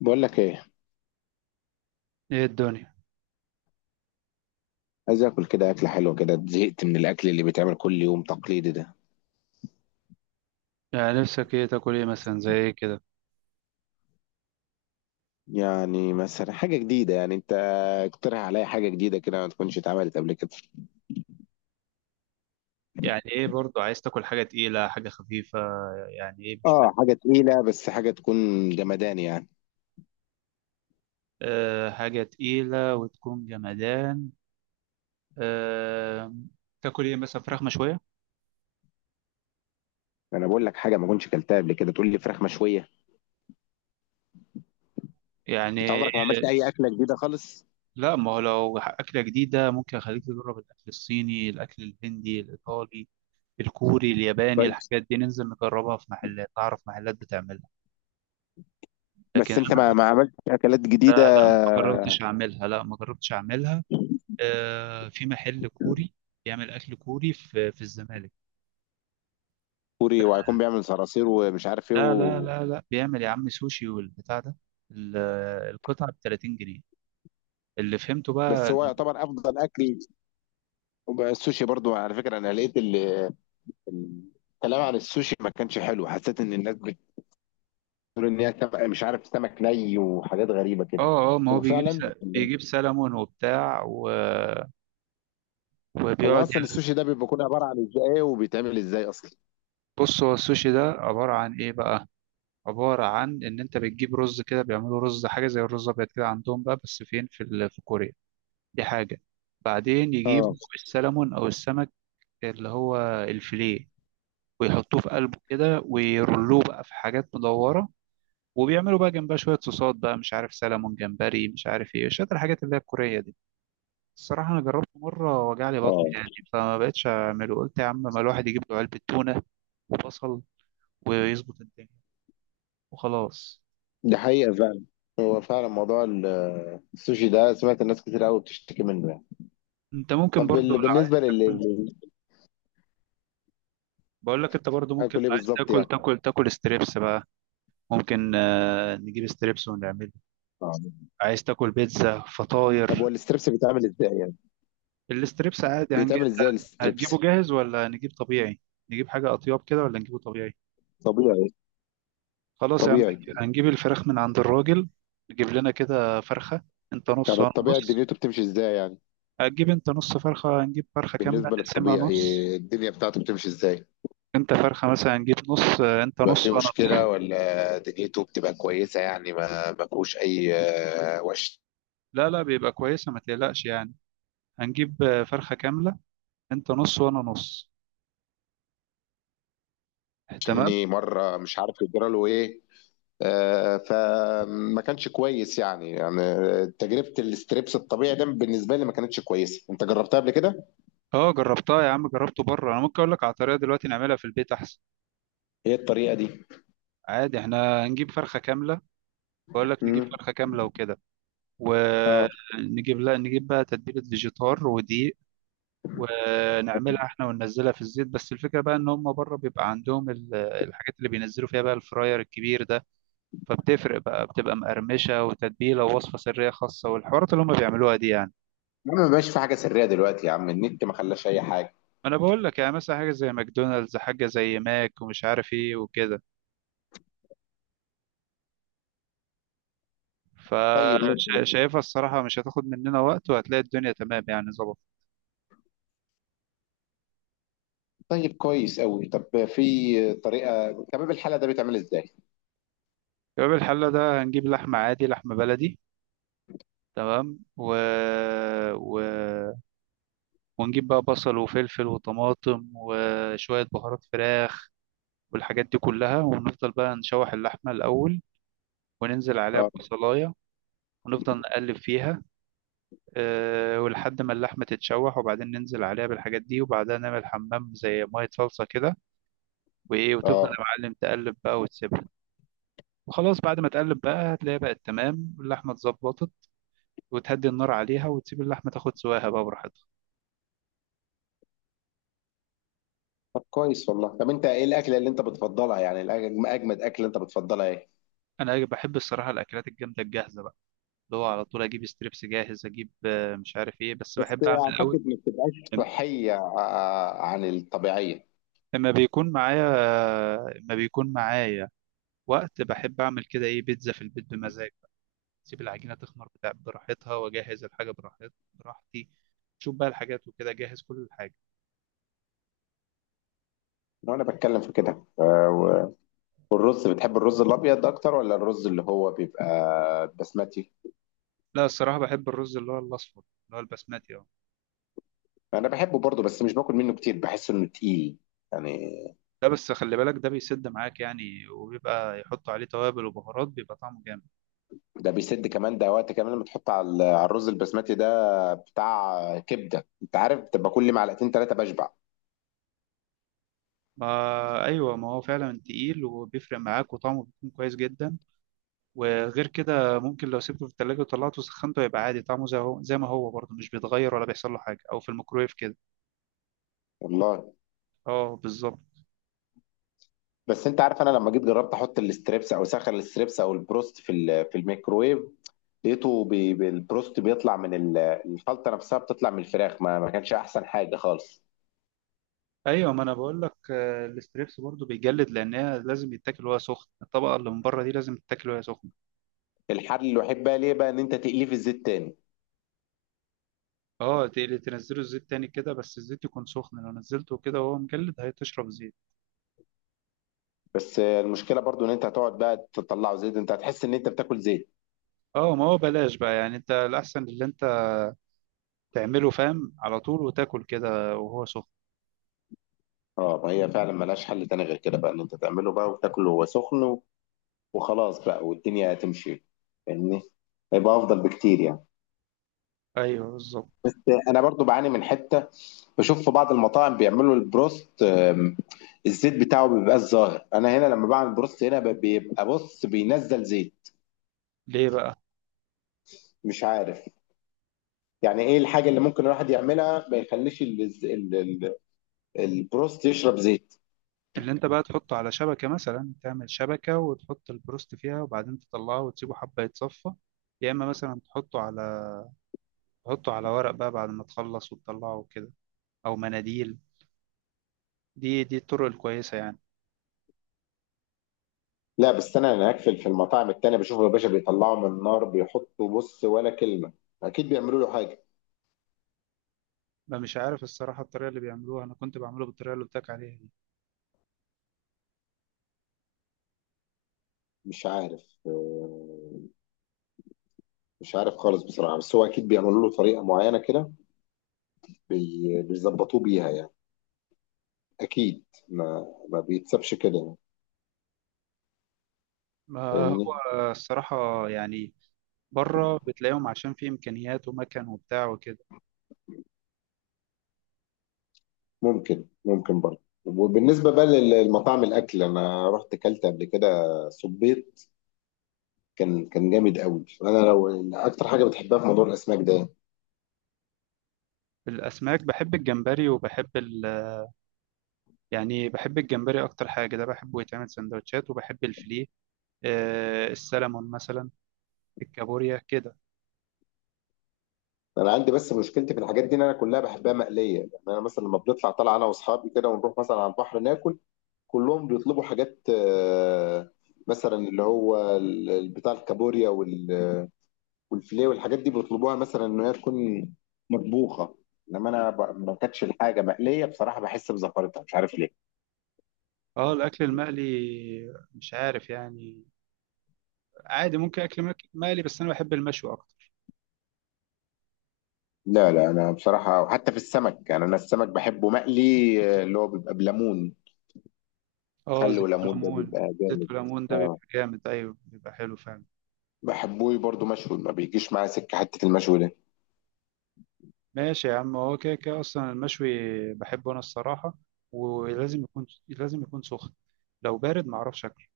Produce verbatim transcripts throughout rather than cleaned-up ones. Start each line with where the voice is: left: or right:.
left: بقول لك ايه؟
right: ايه الدنيا.
left: عايز اكل كده، اكله حلوه كده، زهقت من الاكل اللي بيتعمل كل يوم تقليدي ده.
right: يعني نفسك ايه تاكل، ايه مثلا، زي ايه كده؟
left: يعني مثلا حاجه جديده، يعني انت اقترح عليا حاجه جديده كده ما تكونش اتعملت قبل كده.
right: يعني ايه برضو، عايز تاكل حاجة تقيلة حاجة خفيفة؟ يعني ايه مش فاهم.
left: اه، حاجه تقيله بس حاجه تكون جمدان يعني.
right: أه، حاجة تقيلة وتكون جمدان. أه. تاكل ايه مثلا؟ فراخ مشوية
left: انا بقول لك حاجه ما كنتش اكلتها قبل كده، تقول لي فراخ مشويه؟ انت
right: يعني؟
left: عمرك ما عملت اي اكله جديده خالص؟
right: لا، ما هو لو أكلة جديدة ممكن أخليك تجرب الأكل الصيني، الأكل الهندي، الإيطالي، الكوري، الياباني،
left: كويس.
right: الحاجات دي ننزل نجربها في محلات، أعرف محلات بتعملها. لكن
left: بس انت ما,
right: أنا،
left: ما عملتش اكلات جديده.
right: لا لا، ما جربتش أعملها، لا ما جربتش أعملها آه، في محل كوري بيعمل اكل كوري في في الزمالك.
left: كوري، وهيكون بيعمل صراصير ومش عارف ايه
right: لا لا
left: و.
right: لا لا، بيعمل يا عم سوشي والبتاع ده. ال- القطعه ب ثلاثين جنيه. اللي فهمته
left: بس
right: بقى
left: هو
right: إن-
left: يعتبر افضل اكل. وبقى السوشي برضو على فكره، انا لقيت اللي الكلام عن السوشي ما كانش حلو، حسيت ان الناس بتقول ان هي سمك مش عارف، سمك ني وحاجات غريبه كده.
right: اه، اه، ما هو بيجيب س...
left: وفعلا.
right: بيجيب سلمون وبتاع و...
left: هو
right: وبيقعد
left: اصلا
right: ي-
left: السوشي ده بيبقى كله عباره عن ازاي ايه؟ وبيتعمل ازاي اصلا؟
right: بص، هو السوشي ده عباره عن ايه بقى؟ عباره عن ان انت بتجيب رز كده، بيعملوا رز حاجه زي الرز الابيض كده عندهم بقى، بس فين؟ في ال... في كوريا. دي حاجه. بعدين يجيبوا
left: اه،
right: السلمون او السمك، اللي هو الفيليه، ويحطوه في قلبه كده ويرلوه بقى في حاجات مدورة، وبيعملوا بقى جنبها شوية صوصات بقى، مش عارف سلمون جمبري مش عارف ايه، شوية الحاجات اللي هي الكورية دي. الصراحة أنا جربته مرة، وجع لي بطني
left: اه،
right: يعني، فما بقتش أعمله. قلت يا عم ما الواحد يجيب له علبة تونة وبصل ويظبط الدنيا وخلاص.
left: دي حقيقه فعلا. هو فعلا موضوع ال- السوشي ده، سمعت الناس كتير قوي بتشتكي منه يعني.
right: أنت ممكن
left: طب،
right: برضو
left: ال-
right: لو عايز
left: بالنسبه لل
right: تاكل،
left: لل-
right: بقول لك أنت برضو ممكن
left: اكل
right: لو
left: ايه
right: عايز
left: بالظبط
right: تاكل،
left: يعني؟
right: تاكل تاكل ستريبس بقى. ممكن آه، نجيب ستريبس ونعمله.
left: آه.
right: عايز تاكل بيتزا،
left: طب
right: فطاير؟
left: هو الستريبس بيتعمل ازاي يعني؟
right: الستريبس عادي هنجي
left: بيتعمل ازاي الستريبس؟
right: هتجيبه جاهز ولا نجيب طبيعي؟ نجيب حاجة أطياب كده ولا نجيبه طبيعي؟
left: طبيعي.
right: خلاص يا عم.
left: طبيعي.
right: هنجيب الفراخ من عند الراجل، نجيب لنا كده فرخة، انت نص
left: يعني
right: وانا
left: الطبيعي
right: نص.
left: دنيته بتمشي ازاي يعني؟
right: هتجيب انت نص فرخة، هنجيب فرخة كاملة
left: بالنسبة
right: نقسمها
left: للطبيعي،
right: نص.
left: الدنيا بتاعته بتمشي ازاي؟
right: انت فرخة مثلا هنجيب نص، آه، انت
left: بيبقى
right: نص
left: فيه
right: وانا نص.
left: مشكلة ولا دنيته بتبقى كويسة؟ يعني ما ما فيهوش أي آه،
right: لا لا، بيبقى كويسة ما تقلقش يعني. هنجيب آه، فرخة كاملة، انت نص وانا نص. تمام.
left: وشني مرة مش عارف يجرى له إيه. آه، فما كانش كويس يعني يعني تجربة الاستريبس الطبيعي ده بالنسبة لي ما كانتش كويسة. أنت جربتها قبل كده؟
right: اه جربتها يا عم، جربته بره. انا ممكن اقول لك على طريقة دلوقتي نعملها في البيت احسن.
left: هي الطريقة دي؟
right: عادي، احنا هنجيب فرخة كاملة، بقول لك نجيب
left: امم.
right: فرخة كاملة وكده.
left: اه.
right: ونجيب، لا نجيب بقى تتبيلة فيجيتار ودقيق، ونعملها احنا وننزلها في الزيت. بس الفكرة بقى ان هم بره بيبقى عندهم ال- الحاجات اللي بينزلوا فيها بقى، الفراير الكبير ده، فبتفرق بقى، بتبقى مقرمشة وتتبيلة ووصفة سرية خاصة والحوارات اللي هم بيعملوها دي يعني.
left: يا عم، ما بقاش في حاجة سرية دلوقتي. يا عم، النت ما خلاش أي حاجة.
right: ما انا بقول لك يعني مثلا حاجة زي ماكدونالدز، حاجة زي ماك ومش عارف ايه وكده.
left: طيب، ماشي.
right: فشايفها الصراحة مش هتاخد مننا وقت، وهتلاقي الدنيا تمام يعني، ظبط.
left: طيب، كويس قوي. طب في طريقة تمام، الحالة ده بيتعمل ازاي؟
right: يبقى الحلة ده هنجيب لحمة عادي، لحمة بلدي، تمام، و... و... ونجيب بقى بصل وفلفل وطماطم وشوية بهارات فراخ والحاجات دي كلها، ونفضل بقى نشوح اللحمة الأول، وننزل عليها
left: اه.
right: ببصلاية، ونفضل نقلب فيها. أه، ولحد ما اللحمة تتشوح، وبعدين ننزل عليها بالحاجات دي، وبعدها نعمل حمام زي مية صلصة كده وإيه، وتفضل
left: اه.
right: يا معلم تقلب بقى وتسيبها. وخلاص بعد ما تقلب بقى هتلاقيها بقت تمام، اللحمة اتظبطت، وتهدي النار عليها وتسيب اللحمة تاخد سواها بقى براحتها.
left: طب كويس والله. طب انت ايه الاكله اللي انت بتفضلها يعني الأج- اجمد اكله انت بتفضلها ايه؟
right: انا بحب الصراحه الاكلات الجامده الجاهزه بقى، اللي هو على طول اجيب ستريبس جاهز، اجيب آه، مش عارف ايه، بس
left: بس
right: بحب اعمل قوي.
left: اعتقد ما بتبقاش صحيه آه، عن الطبيعيه.
right: اما بيكون معايا اما بيكون معايا وقت بحب اعمل كده ايه، بيتزا في البيت بمزاج بقى، اسيب العجينه تخمر بتاع براحتها، واجهز الحاجه براحت براحتي، شوف بقى الحاجات وكده، جهز كل الحاجه.
left: لو انا بتكلم في كده، آه، و- والرز بتحب الرز الابيض اكتر ولا الرز اللي هو بيبقى بسمتي؟
right: لا الصراحه بحب الرز اللي هو الاصفر، اللي هو البسمتي اه.
left: انا بحبه برضه بس مش باكل منه كتير، بحس انه تقيل يعني.
right: ده بس خلي بالك ده بيسد معاك يعني، وبيبقى يحطوا عليه توابل وبهارات، بيبقى طعمه جامد.
left: ده بيسد كمان، ده وقت كمان لما تحط على ال- على الرز البسمتي ده بتاع كبده، انت عارف، بتبقى كل معلقتين ثلاثه بشبع.
right: ما ايوه، ما هو فعلا تقيل وبيفرق معاك، وطعمه بيكون كويس جدا. وغير كده ممكن لو سبته في التلاجة وطلعته وسخنته يبقى عادي، طعمه زي هو زي ما هو برضه، مش بيتغير ولا بيحصل له حاجه، او في الميكرويف كده.
left: والله.
right: اه بالظبط.
left: بس انت عارف، انا لما جيت جربت احط الستريبس او سخن الستريبس او البروست في ال- في الميكروويف. لقيته بي بي- البروست بيطلع من ال- الخلطه نفسها بتطلع من الفراخ، ما, ما كانش احسن حاجه خالص.
right: ايوه، ما انا بقول لك آه، الستريبس برضه بيجلد، لانها لازم يتاكل وهي سخن. الطبقه اللي من بره دي لازم تتاكل وهي سخنه.
left: الحل الوحيد بقى ليه بقى ان انت تقليه في الزيت تاني.
right: اه، تقلي- تنزله الزيت تاني كده، بس الزيت يكون سخن، لو نزلته كده وهو مجلد هيتشرب زيت.
left: بس آه، المشكله برضو ان انت هتقعد بقى تطلعه زيت، انت هتحس ان انت بتاكل زيت.
right: اه ما هو بلاش بقى يعني، انت الاحسن اللي انت تعمله فاهم على طول، وتاكل كده وهو سخن.
left: اه، ما هي فعلا ملهاش حل تاني غير كده بقى ان انت تعمله بقى وتاكله وهو سخن و- وخلاص بقى والدنيا هتمشي. فاهمني؟ هيبقى افضل بكتير يعني.
right: ايوه بالظبط.
left: انا برضو بعاني من حته، بشوف في بعض المطاعم بيعملوا البروست آم، الزيت بتاعه ما بيبقاش ظاهر، انا هنا لما بعمل بروست هنا ب- بيبقى بص بينزل زيت.
right: ليه بقى؟
left: مش عارف. يعني ايه الحاجه اللي ممكن الواحد يعملها ما يخليش ال- ال- ال- البروست يشرب زيت؟
right: اللي انت بقى تحطه على شبكه مثلا، تعمل شبكه وتحط البروست فيها، وبعدين تطلعه وتسيبه حبه يتصفى. يا اما مثلا تحطه على تحطه على ورق بقى بعد ما تخلص وتطلعه وكده، او مناديل. دي دي الطرق الكويسه يعني.
left: لا بس انا هناك في في المطاعم التانية بشوفه، يا باشا بيطلعوا من النار بيحطوا، بص ولا كلمه. اكيد بيعملوا له حاجه.
right: ما مش عارف الصراحه الطريقه اللي بيعملوها، انا كنت بعمله بالطريقه اللي قلت لك عليها دي.
left: مش عارف آه، مش عارف خالص بصراحه، بس هو اكيد بيعملوا له طريقه معينه كده. بي- بيظبطوه بيها يعني. اكيد ما ما بيتسابش كده يعني.
right: ما
left: فاهمني؟
right: هو الصراحه يعني، بره بتلاقيهم عشان في امكانيات ومكان وبتاع وكده.
left: ممكن ممكن برضه. وبالنسبه بقى للمطاعم، الاكل انا رحت اكلت قبل كده. صبيت. كان كان جامد قوي. انا لو. اكتر حاجه بتحبها في موضوع الاسماك ده؟
right: الاسماك بحب الجمبري وبحب ال، يعني بحب الجمبري اكتر حاجه، ده بحبه يتعمل سندوتشات، وبحب الفيليه آه، السلمون مثلا، الكابوريا كده.
left: انا عندي بس مشكلتي في الحاجات دي ان انا كلها بحبها مقليه، يعني انا مثلا لما بنطلع طالع انا واصحابي كده ونروح مثلا على البحر ناكل. كلهم بيطلبوا حاجات آه، مثلا اللي هو ال- بتاع الكابوريا والفيليه والحاجات دي بيطلبوها مثلا ان هي تكون مطبوخه. انما انا ب- ما كانتش الحاجه مقليه بصراحه، بحس بزفرتها مش عارف ليه.
right: اه الاكل المقلي مش عارف يعني، عادي ممكن اكل مك- مقلي، بس انا بحب المشوي اكتر.
left: لا، لا، انا بصراحه، وحتى في السمك يعني انا السمك بحبه مقلي. آه، اللي هو بيبقى بليمون.
right: اه،
left: خل
right: زيت
left: وليمون، ده
right: وليمون.
left: بيبقى جامد.
right: زيت وليمون ده
left: اه.
right: بيبقى جامد، ايوه بيبقى حلو فعلا.
left: بحبه برضو مشوي، ما بيجيش معايا سكه حته المشوي ده.
right: ماشي يا عم. هو كده كده اصلا المشوي بحبه انا الصراحه، ولازم يكون، لازم يكون سخن، لو بارد معرفش اكله.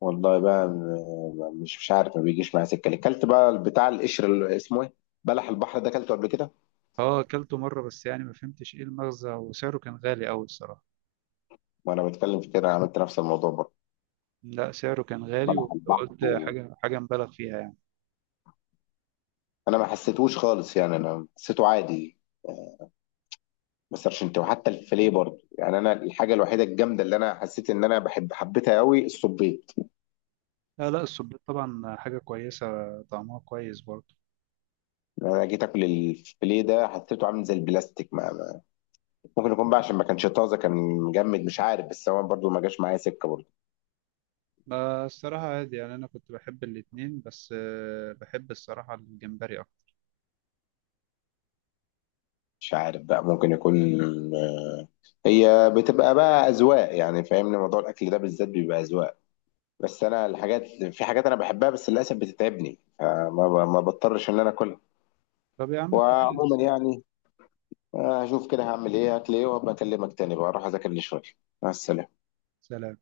left: والله بقى م- مش مش عارف ما بيجيش معايا سكه ليه. كلت بقى بتاع القشر اللي اسمه ايه؟ بلح البحر ده، كلته قبل كده.
right: اه اكلته مره، بس يعني ما فهمتش ايه المغزى، وسعره كان غالي قوي الصراحه.
left: وانا بتكلم في كده، عملت نفس الموضوع برضه.
right: لا سعره كان غالي،
left: بلح
right: وقلت
left: البحر
right: حاجة، حاجة مبالغ فيها يعني.
left: انا ما حسيتهوش خالص، يعني انا حسيته عادي. ما سرشنت. وحتى الفيليه برضه، يعني انا الحاجه الوحيده الجامده اللي انا حسيت ان انا بحب حبيتها قوي الصبيط.
right: لا لا، السبيط طبعا حاجة كويسة، طعمها كويس برضه.
left: يعني انا جيت اكل الفيليه ده، حسيته عامل زي البلاستيك ما ما- ممكن يكون بقى عشان ما كانش طازه، كان مجمد، مش عارف، بس هو برضه ما جاش معايا سكه برضه.
right: ما الصراحة عادي يعني، أنا كنت بحب الاتنين، بس آه، بحب الصراحة الجمبري أكتر.
left: مش عارف بقى، ممكن يكون. هي بتبقى بقى اذواق يعني، فاهمني، موضوع الاكل ده بالذات بيبقى اذواق. بس انا الحاجات، في حاجات انا بحبها بس للاسف بتتعبني فما ب- ما بضطرش ان انا اكلها.
right: طب يا عم كويس.
left: وعموما يعني. آه، هشوف كده هعمل ايه هتلاقيه، وابقى اكلمك تاني بقى، اروح اذاكر لي شويه. مع السلامه.
right: سلام.